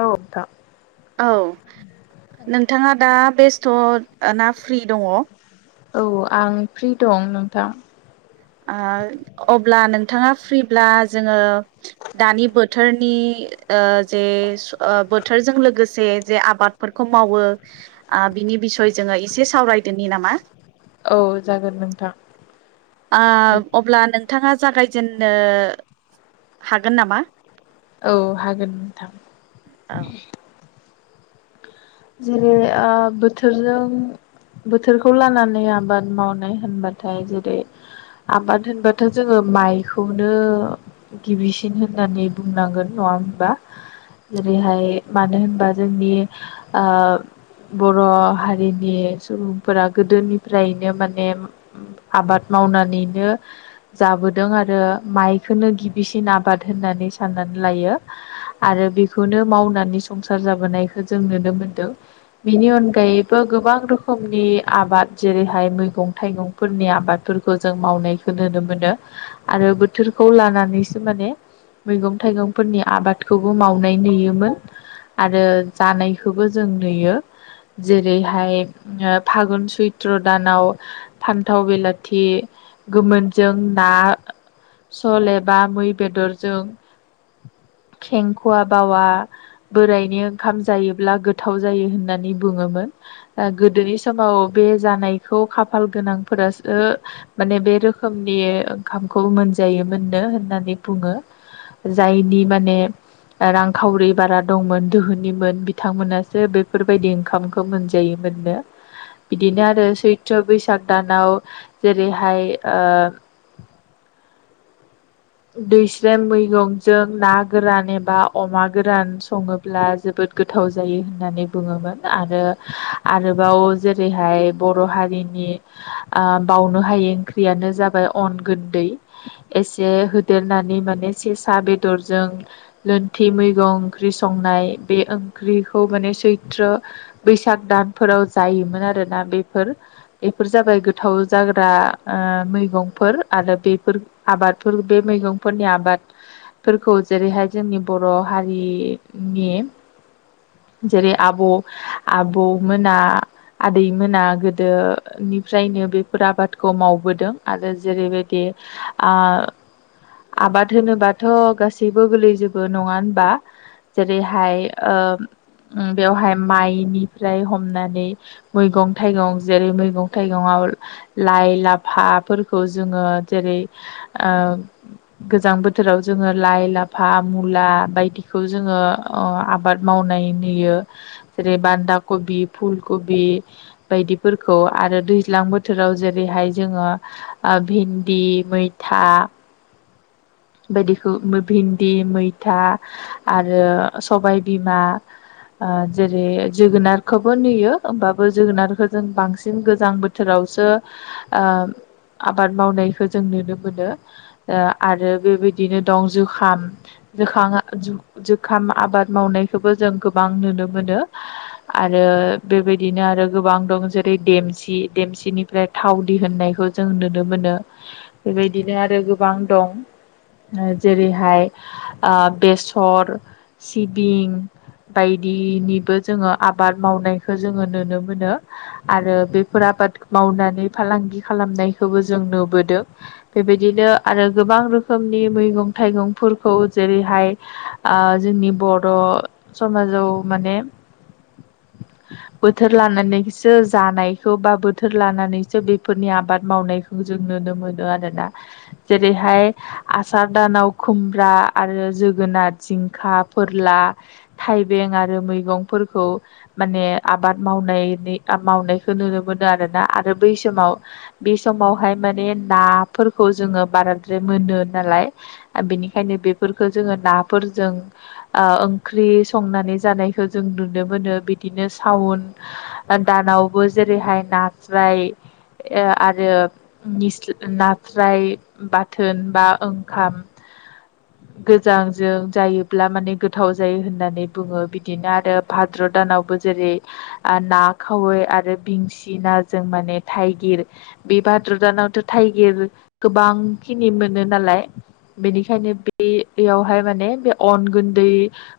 औ नोंथां। औ नोंथाङा दा बेस्थ' ना फ्रि दङ ओ औ आं फ्रि दं नोंथां। ओ अब्ला नोंथाङा फ्रिब्ला जोङो दानि बोथोरनि ओ जे बोथोरजों लोगोसे जे आबादफोरखौ मावो आ बिनि बिसय जोङो एसे सावरायदोनि नामा? औ जागोन नोंथां। आ अब्ला नोंथाङा जागायजेननो हागोन नामा? औ हागोन नोंथां। औ जेरै ओ बोथोरजों बोथोरखौ लानानै आबाद मावनाय होनबाथाय जेरै आबाद होनबाथ' जोङो माइखौनो गिबिसिन होननानै बुंनांगोन नङा होनबा जेरैहाय मानो होनबा जोंनि आ बर' हारिनि सुबुंफोरा गोदोनिफ्रायनो माने आबाद माव मावनानैनो जाबोदों आरो माइखौनो गिबिसिन आबाद होननानै साननानै लायो। आरो बेखौनो मावनानै संसार जाबोनायखौ जोंनो नुनो मोनदों बिनि अनगायैबो गोबां रोखनि आबाद जेरैहाय मैगं थाइगं फोरनि आबादफोरखौ जों मावनायखौ नुनो मोनो आरो बोथोरखौ लानानैसो माने मैगं थाइगंफोरनि आबादखौबो मावनाय नुयोमोन आरो जानाय खौबो जों नुयो। जेरैहाय ओ फागुन सैत्र दानाव फान्थाव बिलाथि गोमोनजों ना सल एबा मै बेदरजों खेंख'वा बावा बोरायनि ओंखाम जायो। गोथाव जायो होननानै बुङोमोन गोदोनि समाव बे जानायखौ खाफाल गोनांफोरसो माने बे रोखोमनि ओंखामखौ मोनजायोमोननो होननानै बुं जायनि माने रांखावरि बारा दंमोन दोहोनिमोन बिथांमोनासो बेफोरबायदि ओंखामखौ मोनजायोमोननो। बिदिनो आरो सैथ्र' बैसाग दानाव जेरैहाय आ [inaudible] दैस्रे मैगंजों ना गोरान एबा अमा गोरान सङोब्ला जोबोद गोथाव जायो होननानै बुङोमोन आरो आरोबाव जेरैहाय बर' हारि नि आ बावनो हायै ओंख्रियानो जाबाय अन गदै एसे होदेरनानै माने सेसा बेदरजों लोनथि मैगं ओंख्रि संनाय बे ओं ओंख्रिखौ माने सैथ्र बैसाग दानफोराव जायोमोन आरोना बेफोर बेफोर जाबाय गोथाव जाग्रा मैगंफोर आरो बेफोर आबादफोर बे मैगंफोरनि आबाद फोरखौ जेरैहाय जोंनि बर' हारिनि जेरै आब' आब' मोना आदै मोना गोदो निफ्रायनो बेफोर आबादखौ मावबोदों आरो जेरैबायदि आबाद होनोबाथ' गासैबो गोरलैजोबो नङा होनबा जेरैहाय ओम बेवहाय माइनिफ्राय हमनानै मैगं थाइगं जेरै मैगं थाइगङाव लाइ लाफाफोरखौ जोङो जेरै [inaudible] गोजां बोथोराव जोङो लाइ लाफा मुला बायदिखौ जोङो आबाद मावनाय बानदा कबि फुलकबि बायदिफोरखौ आरो दै्लां बोथोराव जेरैहाय जोङो भिन्दि मैथा बायदिखौ भिन्दि मैथा आरो सबायबिमा जेरै जोगोनारखौबो नुयो होमबाबो जोगोनारखौ जों बांसिन गोजां बोथोराव आबाद मावनायखौ जों नुनो मोनो आरो बेबायदिनो दं जुखाम ज जुखाम आबाद मावनायखौबो जों गोबां गोबां नुनो मोनो आरो बेबायदिनो आरो गोबां दं जेरै देमसि देमसि बिनिफ्राय थाव दिहुननायखौ जों नुनो मोनो बेबायदिनो आरो गोबां दं जेरैहाय बेसर सिबिं बायदिनिबो जोङो आबाद मावनायखौ जोङो नुनो मोनो आरो बेफोर आबाद मावनानै फालांगि खालामनायखौबो जों नुबोदों बेबायदिनो आरो गोबां रोखोम रोखोमनि मैगं थाइगंफोरखौ जेरैहाय जोंनि बर' समाज जौ माने [inaudible] बोथोर लानानैसो जानायखौ बा बोथोर लानानैसो बेफोरनि आबाद मावनायखौ जों नुनो मोनो आरोना जेरैहाय आसार दानाव खुमब्रा आरो जोगोनार जिंखा फोरला थाइबें आरो मैगंफोरखौ माने आबाद मावनायनि मावनायखौ नुनो मोनदों आरोना आरो बै समाव बे समावहाय माने नाफोरखौ जोङो बाराद्राय मोनो नालाय बेनिखायनो बेफोरखौ जोङो नाफोरजों ओंख्रि संनानै जों नुनो मोन बिदिनो सावोन दानावबो जेरैहाय ना आरो नास्राय बाथोन बा ओंखाम औ गोजांजों जायोब्ला माने गोथाव जायो होननानै बुङो बिदिनो आरो भाद्र दानावबो जेरै ना खावै आरो बिंसि नाजों माने थाइगिर बेबायदिनो भाद्र दानावथ' थटाइगिर गोबां खिनि मोनो नालाय बेनिखायनो बेयावहाय माने बे अन गुन्दै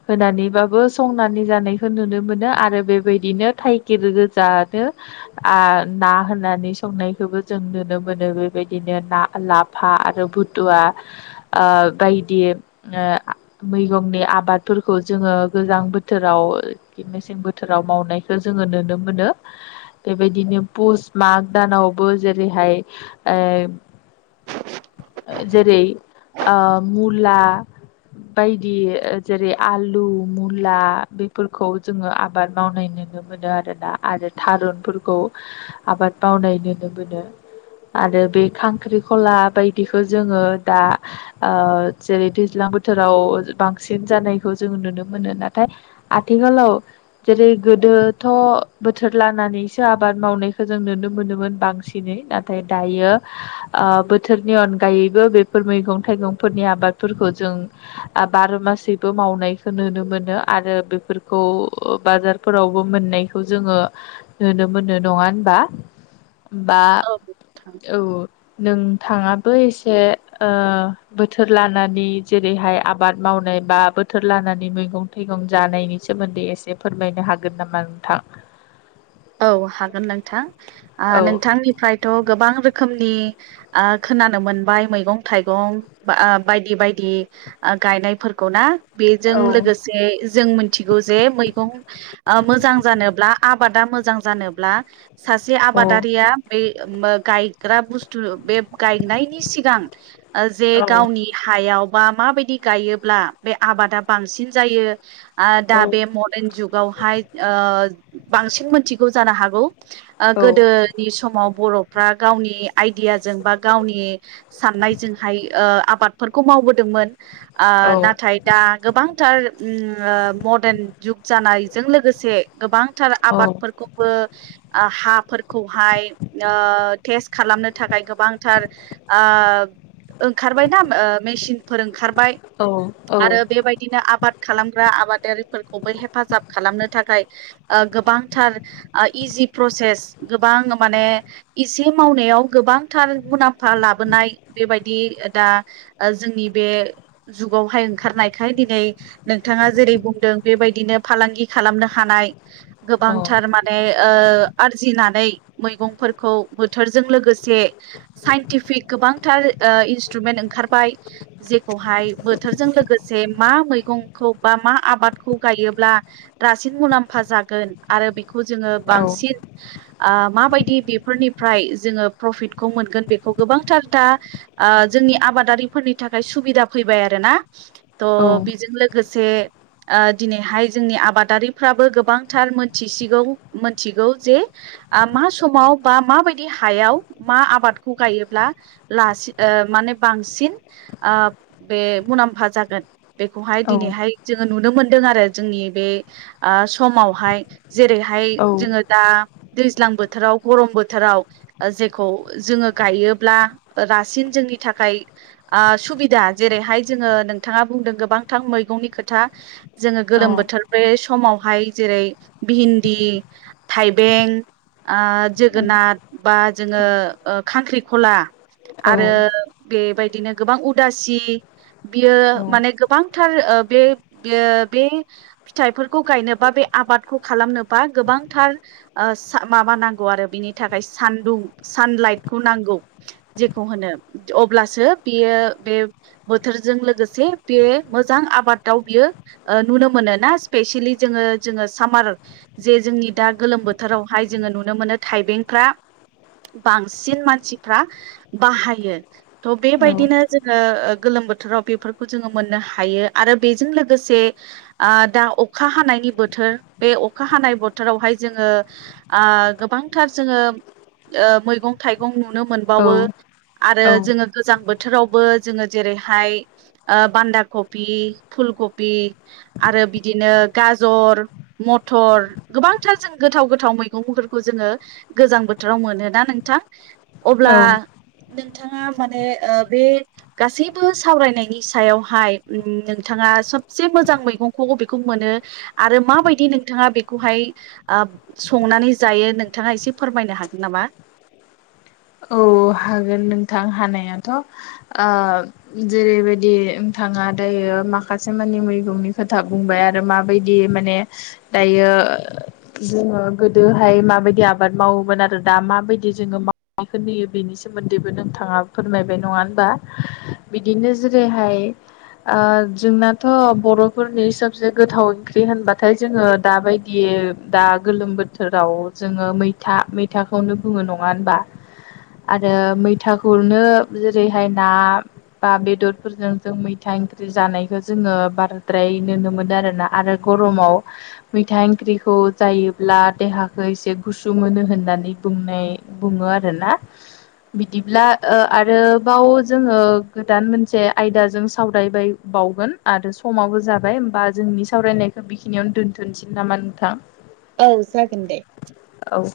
होनानैबाबो संनानै खौ नुनो मोनो आरो बेबायदिनो थाइगिर गोजानो ना होन नानै संनायखौबो जों नुनो मोनो बेबायदिनो ना लाफा आरो बुद फुथुवा बायदि मैगंनि आबादफोरखौ जोङो गोजां बोथोराव मेसें बोथोराव मावनायखौ जोङो नुनो मोनो बेबायदिनो पुस माग दानावबो जेरैहाय जेरै मुला बायदि जेरै आलु मुला बेफोरखौ जोङो आबाद मावनो नुनो मोनो आरोना आरो थारुनफोरखौ आबाद मावनाय नुनो मोनो आरो बे खांख्रिखला बायदिखौ जोङो दा जेरै दैज्लां बोथोराव बांसिन जानायखौ जों नुनो मोनो नाथाय आथिखालाव जेरै गोदोथ' बोथोर लानानै दिनैसो आबाद मावनायखौ जों नुनो मोनोम मोन बांसिनै नाथाय दायो ओ बोथोरनि अनगायैबो बेफोर मैगं थाइगंफोरनि आबादफोरखौ जों बार' गासैबो माव मावनायखौ नुनो मोनो आरो बेफोरखौ बाजारफोरावबो मोननायखौ जोङो नो मोननो नङा होनबा? [inaudible] बा औ औ औ नों थाङाबो एसे ओ बोथोर लानानै जेरैहाय आबाद मावनाय बा बोथोर लानानै मैगं थाइगं जानायनि सोमोन्दै एसे फोरमायनो हागोन नामा नोंथां? औ हागोन नोंथां। औ नोंथांनिफ्रायथ' गोबां रोखोमनि ओ खोनानो मोनबाय मैगं थाइगं बा आ बायदि बायदि आ गाय जायफोरखौ ना बेजों औ लोगोसे जों मिथिगौ जे मैगं ओ मोजां जानोब्ला आबादा मोजां जानोब्ला सासे औ आबादारिया बे मो गायग्रा बुस्थु बे गायनायनि सिगां ओ जे औ गावनि हायाव बा माबायदि गायोब्ला बे आबादा बांसिन जायो आ औ दा बे मदेन जुगावहाय ओ बांसिन मोनथिगौ जानो हागौ। ओ औ गोदोनि समाव बर' फ्रा गावनि आइडियाजों बा गावनि साननायजोंहाय ओ आबादफोरखौ मावबोदोंमोन। ओ नाथाय दा गोबांथार उम मदेरन जुग जानायजों लोगोसे गोबांथार औ आबादफोरखौ बो हाफोरखौहाय टेस्ट खालामनो थाखाय गोबांथार ओ ओंखारबायना ओ मेचिनफोर ओंखारबाय औ आरो बेबायदिनो आबाद खालामग्रा आबादारिफोरखौबो हेफाजाब खालामनो थाखाय ओ गोबांथार ओ इजि प्रसेस गोबां माने एसे मावनायाव गोबांथार मुलाम्फा ला लाबोनाय बेबायदि ओ दा जोंनि बे जुगावहाय ओंखारनायखाय दिनै नोंथाङा जेरै बुंदों बेबायदिनो फालांगि खालामनो हानाय औ गोबांथार माने ओ आरजिनानै मैगंफोरखौ बोथोरजों लोगोसे साइन्टिफिक गोबां बांथार ओ इन्सट्रुमेन्ट ओंखारबाय जेखौहाय बोथोरजों लोगोसे मा मैगं खौ बा मा आबादखौ गायोब्ला दासिन मुलाम्फा जागोन आरो बिखौ जोङो बांसिन ओ माबायदि बेफोरनिफ्राय जोङो प्रफिटखौ मोनगोन बेखौ गोबांथार दा ओ जोंनि आबादारि फोरनि थाखाय सुबिदा फैबाय आरोना त' बेजों लोगोसे ओ दिनैहाय जोंनि आबादारिफ्राबो गोबांथार मोनथिसिगौ। थिगौ जे ओ मा समाव बा माबायदि हायाव मा आबादखौ गाय योब्ला लासि माने बांसिन ओ बे मुलाम्फा जागोन। बेखौहाय औ दिनैहाय जोङो नुनो मोनदों आरो जोंनि बे ओ समावहाय जेरैहाय जोङो दा दैज्लां बोथोराव गरम बोथोराव जेखौ जोङो गायोब्ला रासिन जोंनि थाखाय थाखाय ओ सुबिदा जेरैहाय जोङो नोंथाङा बुंदों गोबांथा मैगंनि खोथा जोङो गोलोम बोथोर बे समावहाय जेरै भिन्दि थाइबें ओ जोगोनार बा जोङो ओ खांख्रिखला आरो बेबाय दिनो गोबां उदासि बियो माने गोबांथार ओ बे बेयो बे फिथाइफोरखौ गायनोबा बे आबाद खालामनोबा गोबांथार सा ओ माबा नांगौ आरो बिनि थाखाय सानदुं सानलाइट खौ नांगौ जेखौ होनो अब्लासो बियो बे बोथोरजों लोगोसे बियो बे मोजां आबादाव बियो ओ नुनो मोन ना स्पेसिलि जोङो जों सामार जे जोंनि दा गोलोम बोथोरावहाय जोङो नुनो मोनो थाइबेंफ्रा बांसिन मानसिफ्रा बाहायो त' बेबायदिनो जोङो गोलोम बोथोराव बेफोरखौ जोङो मोननो हायो आरो बेजों लोगोसे आ दा अखा हानाय नि बोथोर बे अखा हानाय बोथोरावहाय जोङो ओ गोबांथार जोङो ओ मैगं थाइगं नुनो मोनबावो आरो औ जोङो गोजां बोथोर बोथोरावबो जोङो जेरैहाय ओ बान्दा कपि फुलकबि आरो बिदिनो गाजर मटर गोबांथार जों गोथाव गोथाव मैगंफोरखौ जोङो गोजां बोथोराव मोनोना नोंथां अब्ला औ औ नों नोंथाङा माने बे गासैबो सावरायनायनि सायावहाय नोंथाङा सबसे मोजां मैंखौ बेखौ मोनो आरो मा बायदि दि नोंथाङा बेखौहाय संनानै जायो नोंथाङा एसे फोरमायनो हागोन नामा? [inaudible] औ हागोन नोंथां हानायाथ' जेरैबायदि नोंथां आंहा दायो माखासे मानि मैगंनि खोथा बुंबाय आरो माबायदि माने दायो जोङो गोदोहाय माबायदि आबाद मावोमोन आरो दा माबायदि जोङो माव खौ नुयो बिनि सोमोन्दैबो नोंथाङा फोरमायबाय नङा होनबा बिदिनो जेरैहाय जोंनाथ' बर'फोरनि सबसे गोथाव ओंख्रि होनबाथाय जोङो दाबायदि बे दा गोलोम बोथोराव जोङो मैथा मैथाखौनो बुङो नङा होनबा [inaudible] आरो मैथाखौनो जेरैहाय ना बा बेदरफोरजों जों मैथा ओंख्रि जानायखौ जोङो बारद्राय नुनो मोनो आरोना आरो गरमाव मैथा ओंख्रिखौ जायोब्ला देहाखौ एसे गुसु मोनो होननानै बुंनाय बुङो आरोना बिदिब्ला आरोबाव जोङो गोदान मोनसे आयदाजों सावरायबाय बावगोन आरो समाबो जाबाय होमबा जोंनि सावरायनायखौ बेखिनियावनो दोन्थ'सैन नामा नोंथां? औ जागोन दे। औ